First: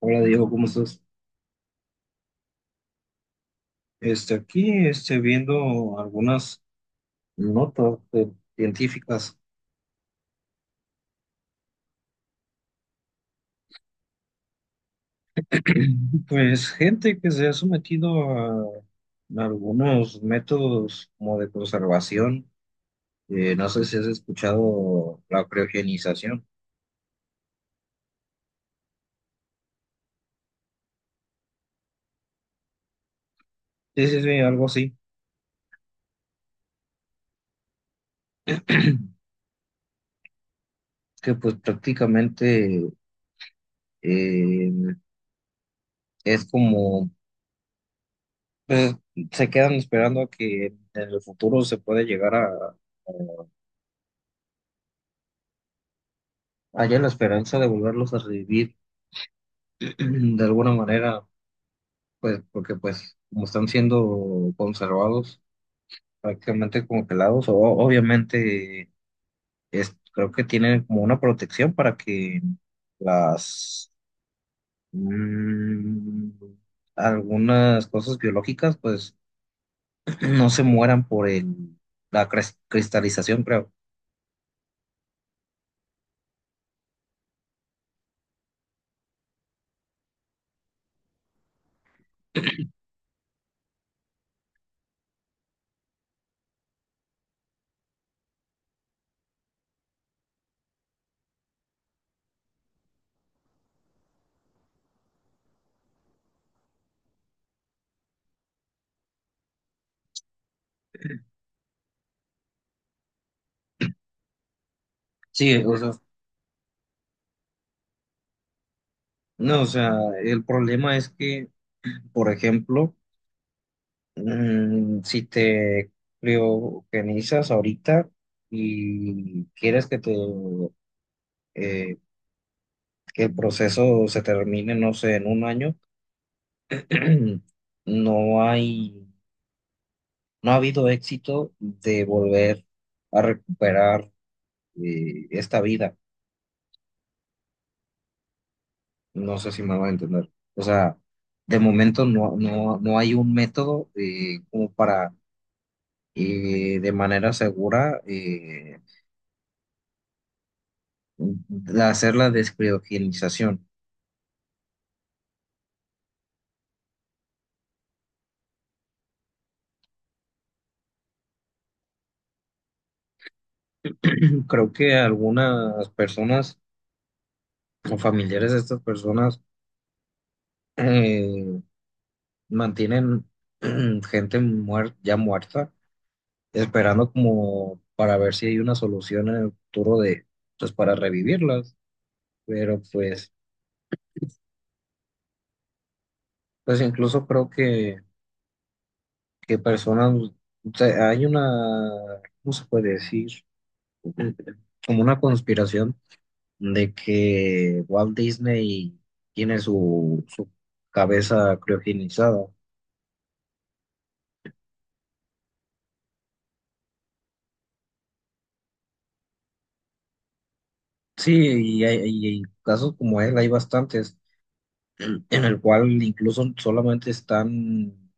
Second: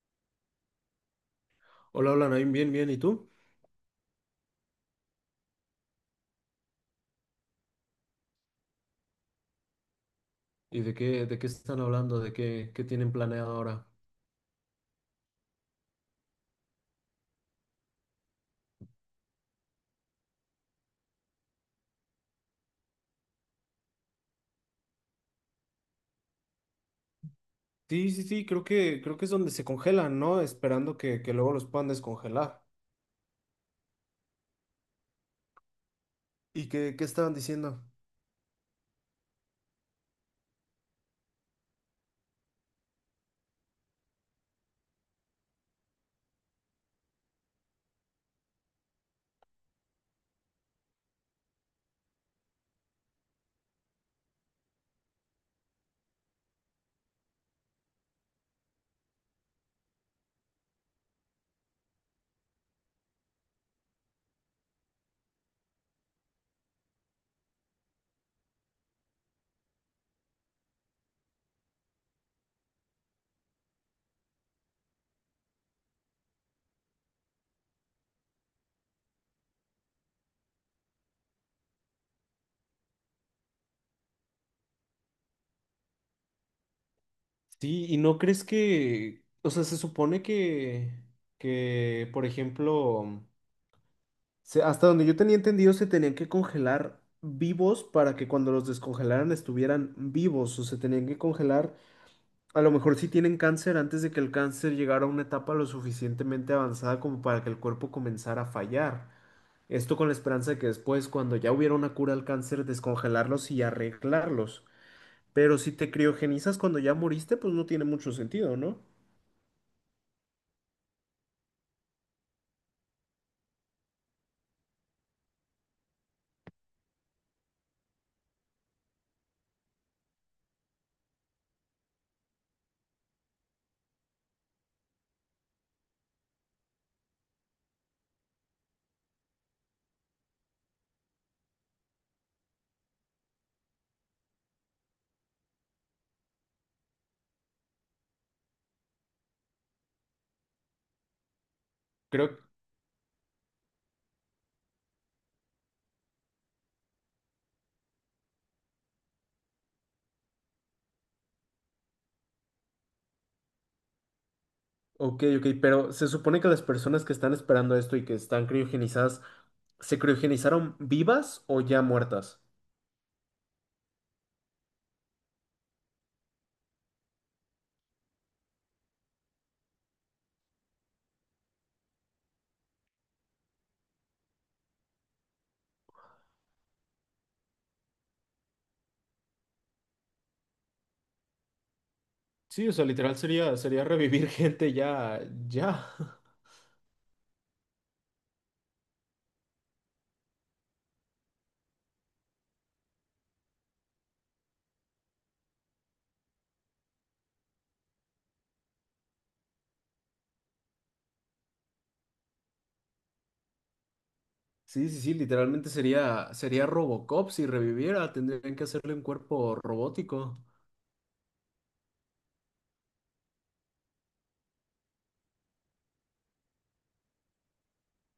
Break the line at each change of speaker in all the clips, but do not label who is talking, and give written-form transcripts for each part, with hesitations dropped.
Hola Diego, ¿cómo estás?
Hola, hola, Naim, bien, bien, ¿y tú?
Aquí viendo algunas notas científicas.
¿Y de qué están hablando? ¿De qué tienen planeado ahora?
Pues gente que se ha sometido a algunos métodos como de conservación. No sé si has escuchado la criogenización.
Sí, sí, sí, creo que es donde se congelan, ¿no? Esperando que luego los puedan descongelar.
Sí, sí, sí, algo así.
¿Y qué estaban diciendo?
Que pues prácticamente eh, es como, pues se quedan esperando a que en el futuro se pueda llegar haya la esperanza de volverlos a revivir de alguna manera, pues, porque pues como están siendo conservados prácticamente como pelados, o, obviamente es, creo que tienen como una protección para que las mm, algunas cosas biológicas pues no se mueran por la cristalización, creo.
Sí, y no crees que, o sea, se supone que, por ejemplo, hasta donde yo tenía entendido, se tenían que congelar vivos para que cuando los descongelaran estuvieran vivos, o se tenían que congelar. A lo mejor sí tienen cáncer antes de que el cáncer llegara a una etapa lo suficientemente avanzada como para que el cuerpo comenzara a fallar. Esto con la esperanza de que después, cuando ya hubiera una cura al cáncer, descongelarlos y arreglarlos. Pero
Sí,
si
o sea,
te criogenizas cuando ya moriste, pues no tiene mucho sentido, ¿no?
no, o sea, el problema es que, por ejemplo, si te lo organizas ahorita y quieres que te eh, que el proceso se termine, no sé, en un año, no hay, no ha habido éxito de volver a recuperar esta vida. No sé si me va a entender. O sea, de momento no,
Creo.
no, no hay un método como para de manera segura de hacer la descriogenización.
Ok, ok, pero se supone que las personas que están esperando esto y que están criogenizadas, ¿se criogenizaron vivas o ya muertas?
Creo que algunas personas o familiares de estas personas eh, mantienen gente ya muerta, esperando como para ver si hay una solución en el futuro de, pues para revivirlas.
Sí, o
Pero
sea, literal
pues,
sería revivir gente ya, ya.
pues incluso creo que personas, o sea, hay una, ¿cómo se puede decir? Como una conspiración de que Walt Disney tiene su, su cabeza criogenizada.
Sí, sí, sí, literalmente sería Robocop si reviviera, tendrían que hacerle un cuerpo robótico.
Sí, y hay casos como él, hay bastantes, en el cual incluso solamente están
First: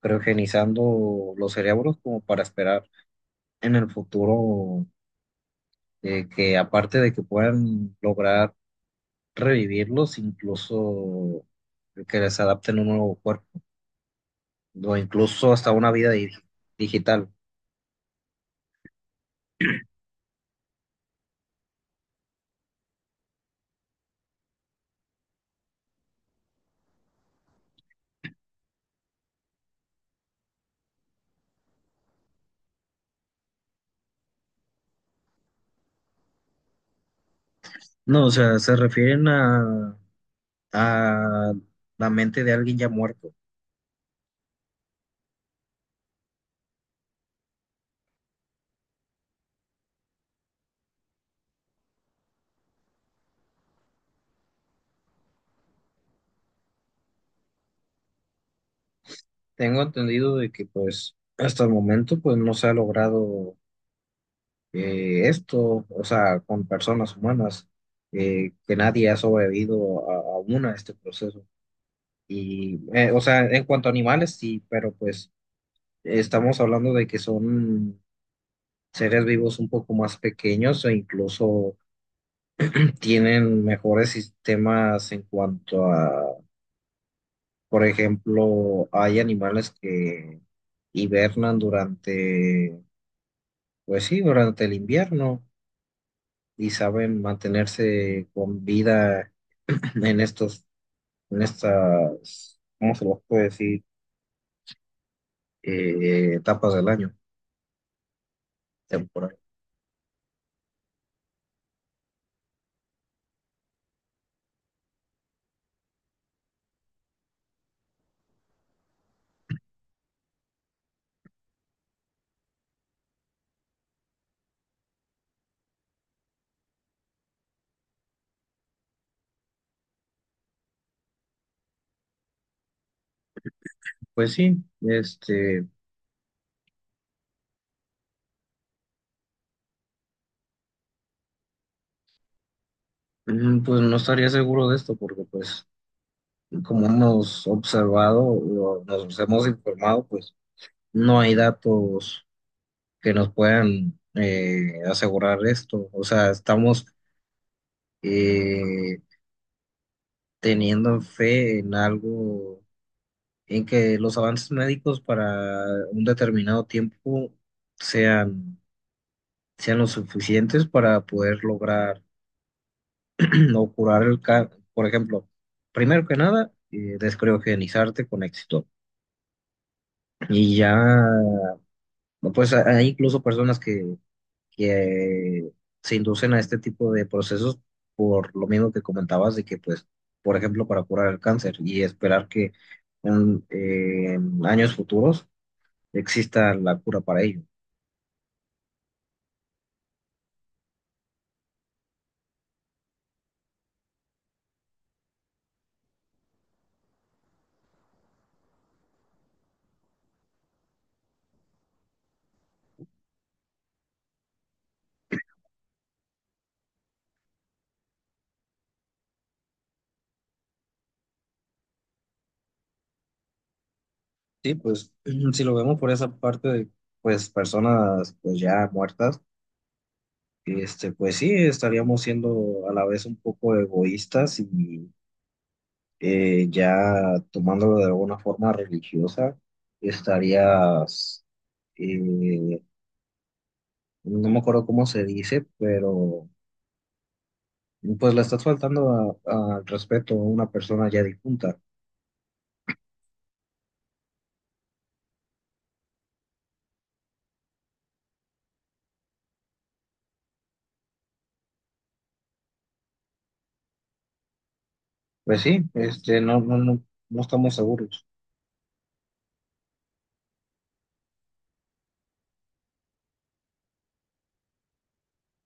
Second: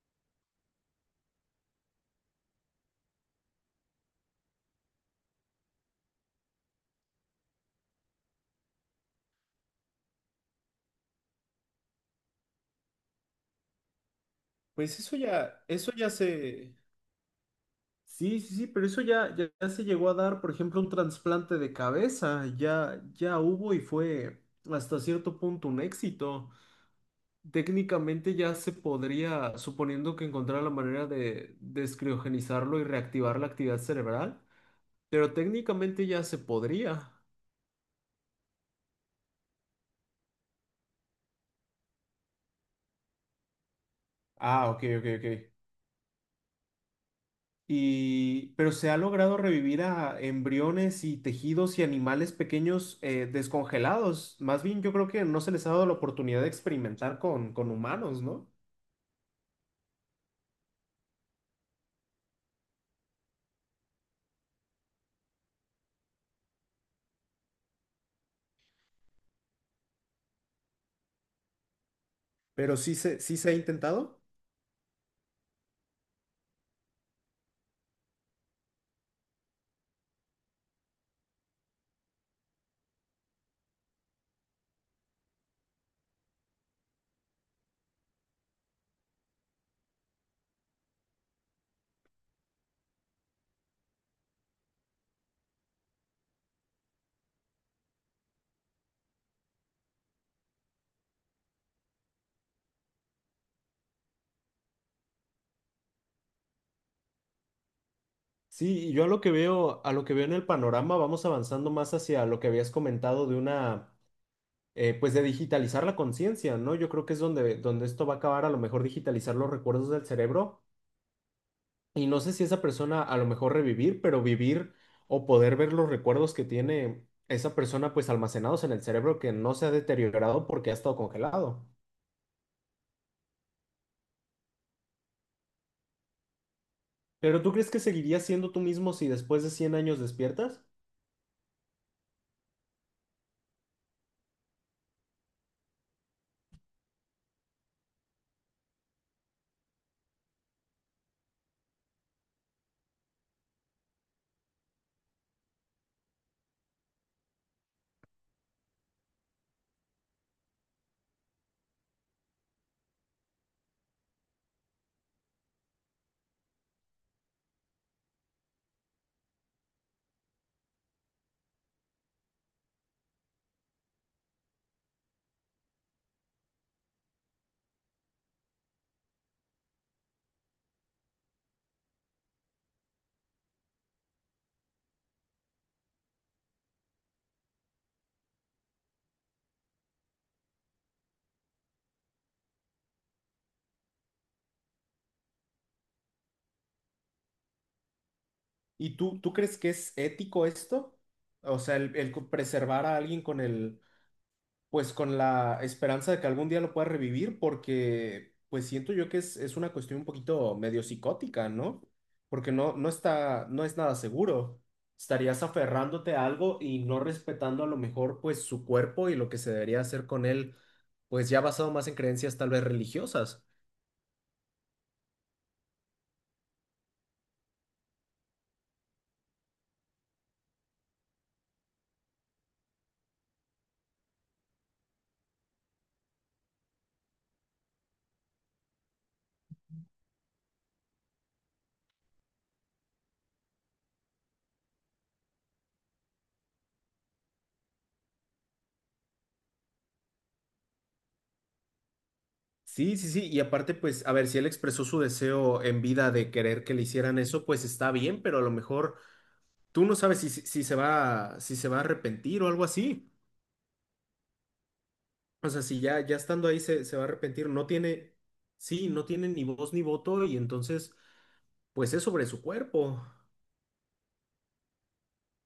criogenizando los cerebros como para esperar en el futuro que aparte de que puedan lograr revivirlos, incluso que les adapten un nuevo cuerpo, o
Pues eso
incluso
ya,
hasta una
eso
vida
ya se...
digital.
Sí, sí, sí, pero eso ya, ya se llegó a dar, por ejemplo, un trasplante de cabeza, ya hubo y fue hasta cierto punto un éxito. Técnicamente ya se podría, suponiendo que encontrara la manera de descriogenizarlo y reactivar la actividad cerebral, pero técnicamente ya se podría.
No, o sea, se refieren a la mente de alguien ya muerto.
Ah, ok, ok, ok. Y, pero se ha logrado revivir a embriones y tejidos y animales pequeños descongelados. Más bien, yo creo que no se les ha dado la oportunidad de experimentar con humanos, ¿no?
Tengo entendido de que pues hasta el momento pues no se ha logrado esto, o sea, con personas humanas, que nadie ha sobrevivido a una a este proceso.
Pero
Y,
sí se,
o
sí
sea,
se ha
en cuanto a
intentado.
animales, sí, pero pues estamos hablando de que son seres vivos un poco más pequeños e incluso tienen mejores sistemas en cuanto a, por ejemplo, hay animales que hibernan durante pues sí, durante el invierno y saben mantenerse con vida en estos, en estas, ¿cómo se los puede decir? Etapas del año,
Sí, y yo a lo que
temporal.
veo, a lo que veo en el panorama, vamos avanzando más hacia lo que habías comentado de una, pues de digitalizar la conciencia, ¿no? Yo creo que es donde esto va a acabar, a lo mejor digitalizar los recuerdos del cerebro. Y no sé si esa persona a lo mejor revivir, pero vivir o poder ver los recuerdos que tiene esa persona pues almacenados en el cerebro que no se ha deteriorado porque ha estado congelado.
Pues sí, este,
Pero ¿tú crees que seguirías siendo tú mismo si después de 100 años despiertas?
pues no estaría seguro de esto porque pues como hemos observado, o nos hemos informado, pues no hay datos que nos puedan asegurar esto. O sea, estamos eh, teniendo fe en algo en que los avances médicos para un determinado tiempo sean, sean lo suficientes para poder lograr o curar el cáncer. Por ejemplo, primero que nada, descriogenizarte con éxito. Y ya, pues hay incluso personas que se inducen a este tipo de procesos por lo mismo que comentabas de que, pues, por ejemplo, para curar el cáncer y esperar que en en años futuros exista la cura para ello.
¿Y tú crees que es ético esto? O sea, el preservar a alguien con el, pues con la esperanza de que algún día lo pueda revivir, porque pues siento yo que es una cuestión un poquito medio psicótica, ¿no? Porque no está, no es nada seguro. Estarías aferrándote a algo y no respetando a lo mejor pues su cuerpo y lo que se debería hacer con él, pues ya basado más en creencias tal vez religiosas.
Sí, pues si lo vemos por esa parte de pues personas pues ya muertas, este pues sí estaríamos siendo a la vez un poco egoístas y ya tomándolo de alguna forma religiosa, estarías eh, no me acuerdo cómo se dice, pero pues le estás faltando al respeto a una persona ya difunta.
Sí, sí, sí, y aparte pues, a ver, si él expresó su deseo en vida de querer que le hicieran eso, pues está bien, pero a lo mejor tú no sabes si se va a arrepentir o algo así.
Pues
O
sí,
sea, si ya,
este no,
estando
no,
ahí
no,
se va a
no
arrepentir,
estamos
no
seguros.
tiene, sí, no tiene ni voz ni voto y entonces, pues es sobre su cuerpo.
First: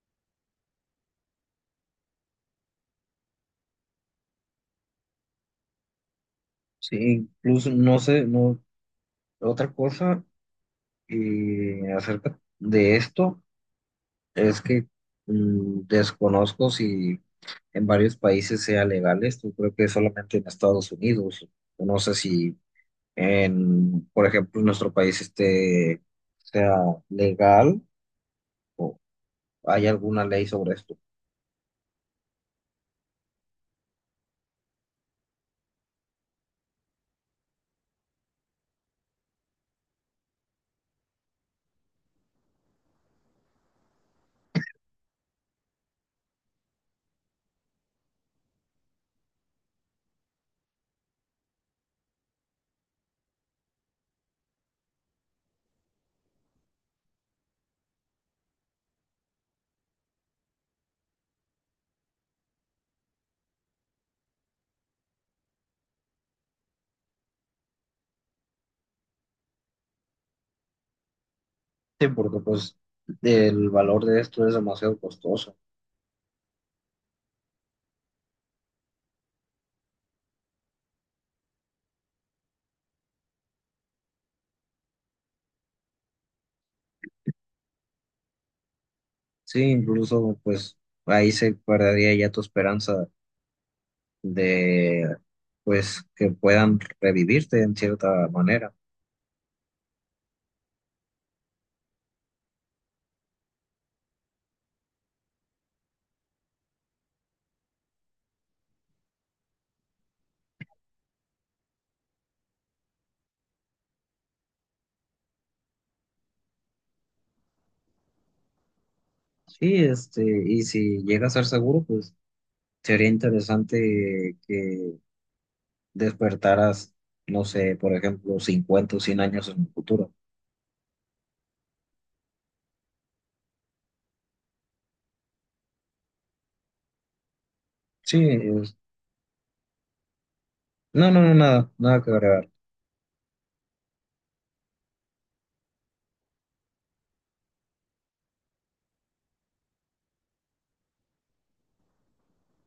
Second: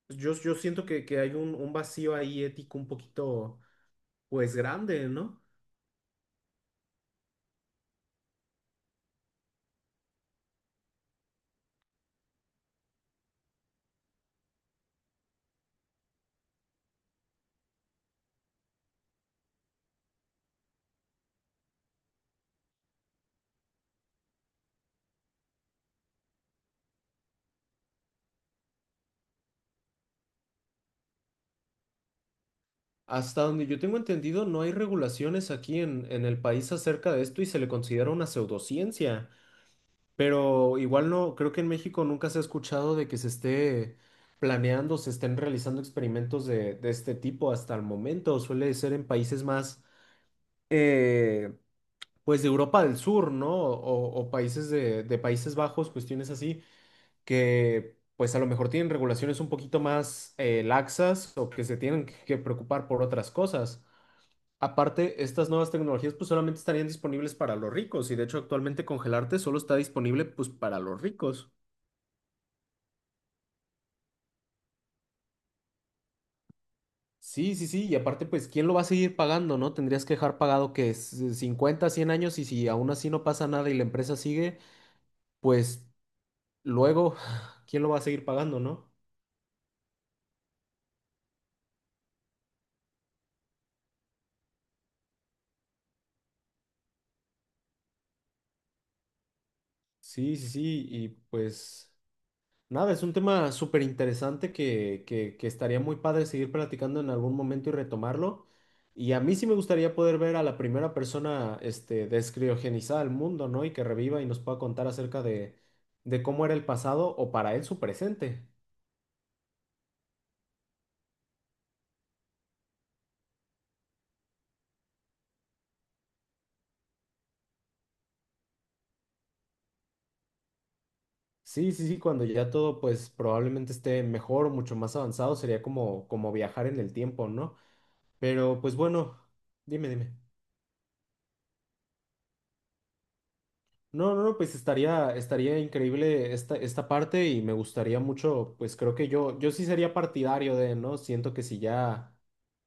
Yo siento que hay un vacío ahí ético un poquito, pues grande, ¿no?
Sí, incluso no sé, no otra cosa y acerca de esto es que desconozco si en varios países sea legal esto, creo que solamente en Estados Unidos, no sé si en, por ejemplo, en nuestro país este sea legal o hay alguna ley sobre esto.
Hasta donde yo tengo entendido, no hay regulaciones aquí en el país acerca de esto y se le considera una pseudociencia. Pero igual no, creo que en México nunca se ha escuchado de que se esté planeando, se estén realizando experimentos de este tipo hasta el momento. Suele ser en países más, eh, pues de Europa del Sur, ¿no? O países de Países Bajos, cuestiones así, que pues a lo mejor tienen regulaciones un poquito más laxas o que se tienen que preocupar por otras cosas. Aparte, estas nuevas tecnologías pues solamente estarían disponibles para los ricos y de hecho actualmente congelarte solo está disponible pues para los ricos.
Sí, porque pues el valor de esto es demasiado costoso.
Sí, sí, sí, y aparte pues ¿quién lo va a seguir pagando, no? Tendrías que dejar pagado que es 50, 100 años y si aún así no pasa nada y la empresa sigue, pues luego, ¿quién lo va a seguir pagando, no?
Sí, incluso pues ahí se perdería ya tu esperanza de, pues, que puedan revivirte en cierta manera.
Sí, sí, sí, y pues nada, es un tema súper interesante que estaría muy padre seguir platicando en algún momento y retomarlo. Y a mí sí me gustaría poder ver a la primera persona descriogenizada del mundo, ¿no? Y que reviva y nos pueda contar acerca de cómo era el pasado o para él su presente.
Sí, este, y si llega a ser seguro, pues sería interesante que despertaras, no sé, por ejemplo, 50 o 100 años en el futuro.
Sí, sí, sí, cuando ya todo pues probablemente esté mejor o mucho más avanzado, sería como viajar en el tiempo, ¿no?
Sí,
Pero pues
es-
bueno, dime, dime.
no, no, no, nada, nada que agregar.
No, no, no, pues estaría increíble esta parte y me gustaría mucho, pues creo que yo sí sería partidario de, ¿no? Siento que si ya,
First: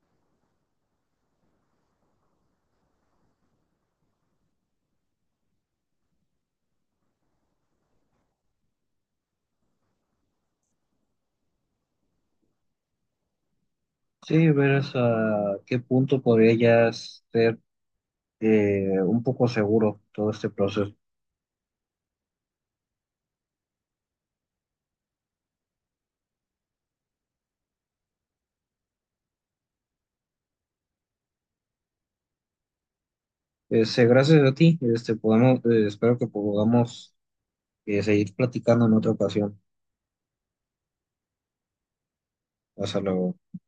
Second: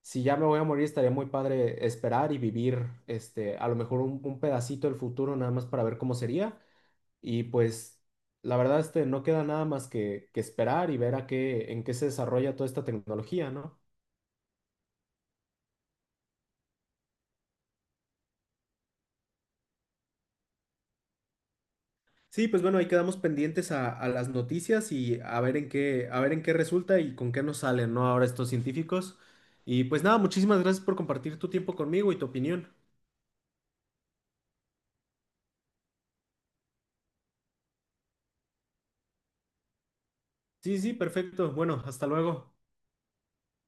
si ya me voy a morir, estaría muy padre esperar y vivir, a lo mejor un pedacito del futuro nada más para ver cómo sería. Y pues, la verdad, no queda nada más que esperar y ver a qué, en qué se desarrolla toda esta tecnología, ¿no?
Sí, ver hasta qué punto podría ya ser un poco seguro todo este proceso.
Sí, pues bueno, ahí quedamos pendientes a las noticias y a ver en qué, a ver en qué resulta y con qué nos salen, ¿no? Ahora estos científicos. Y pues nada, muchísimas gracias por compartir tu tiempo conmigo y tu opinión.
Este, gracias a ti, este, podemos, espero que podamos seguir platicando en otra ocasión.
Sí, sí, perfecto. Bueno, hasta luego.
Hasta luego.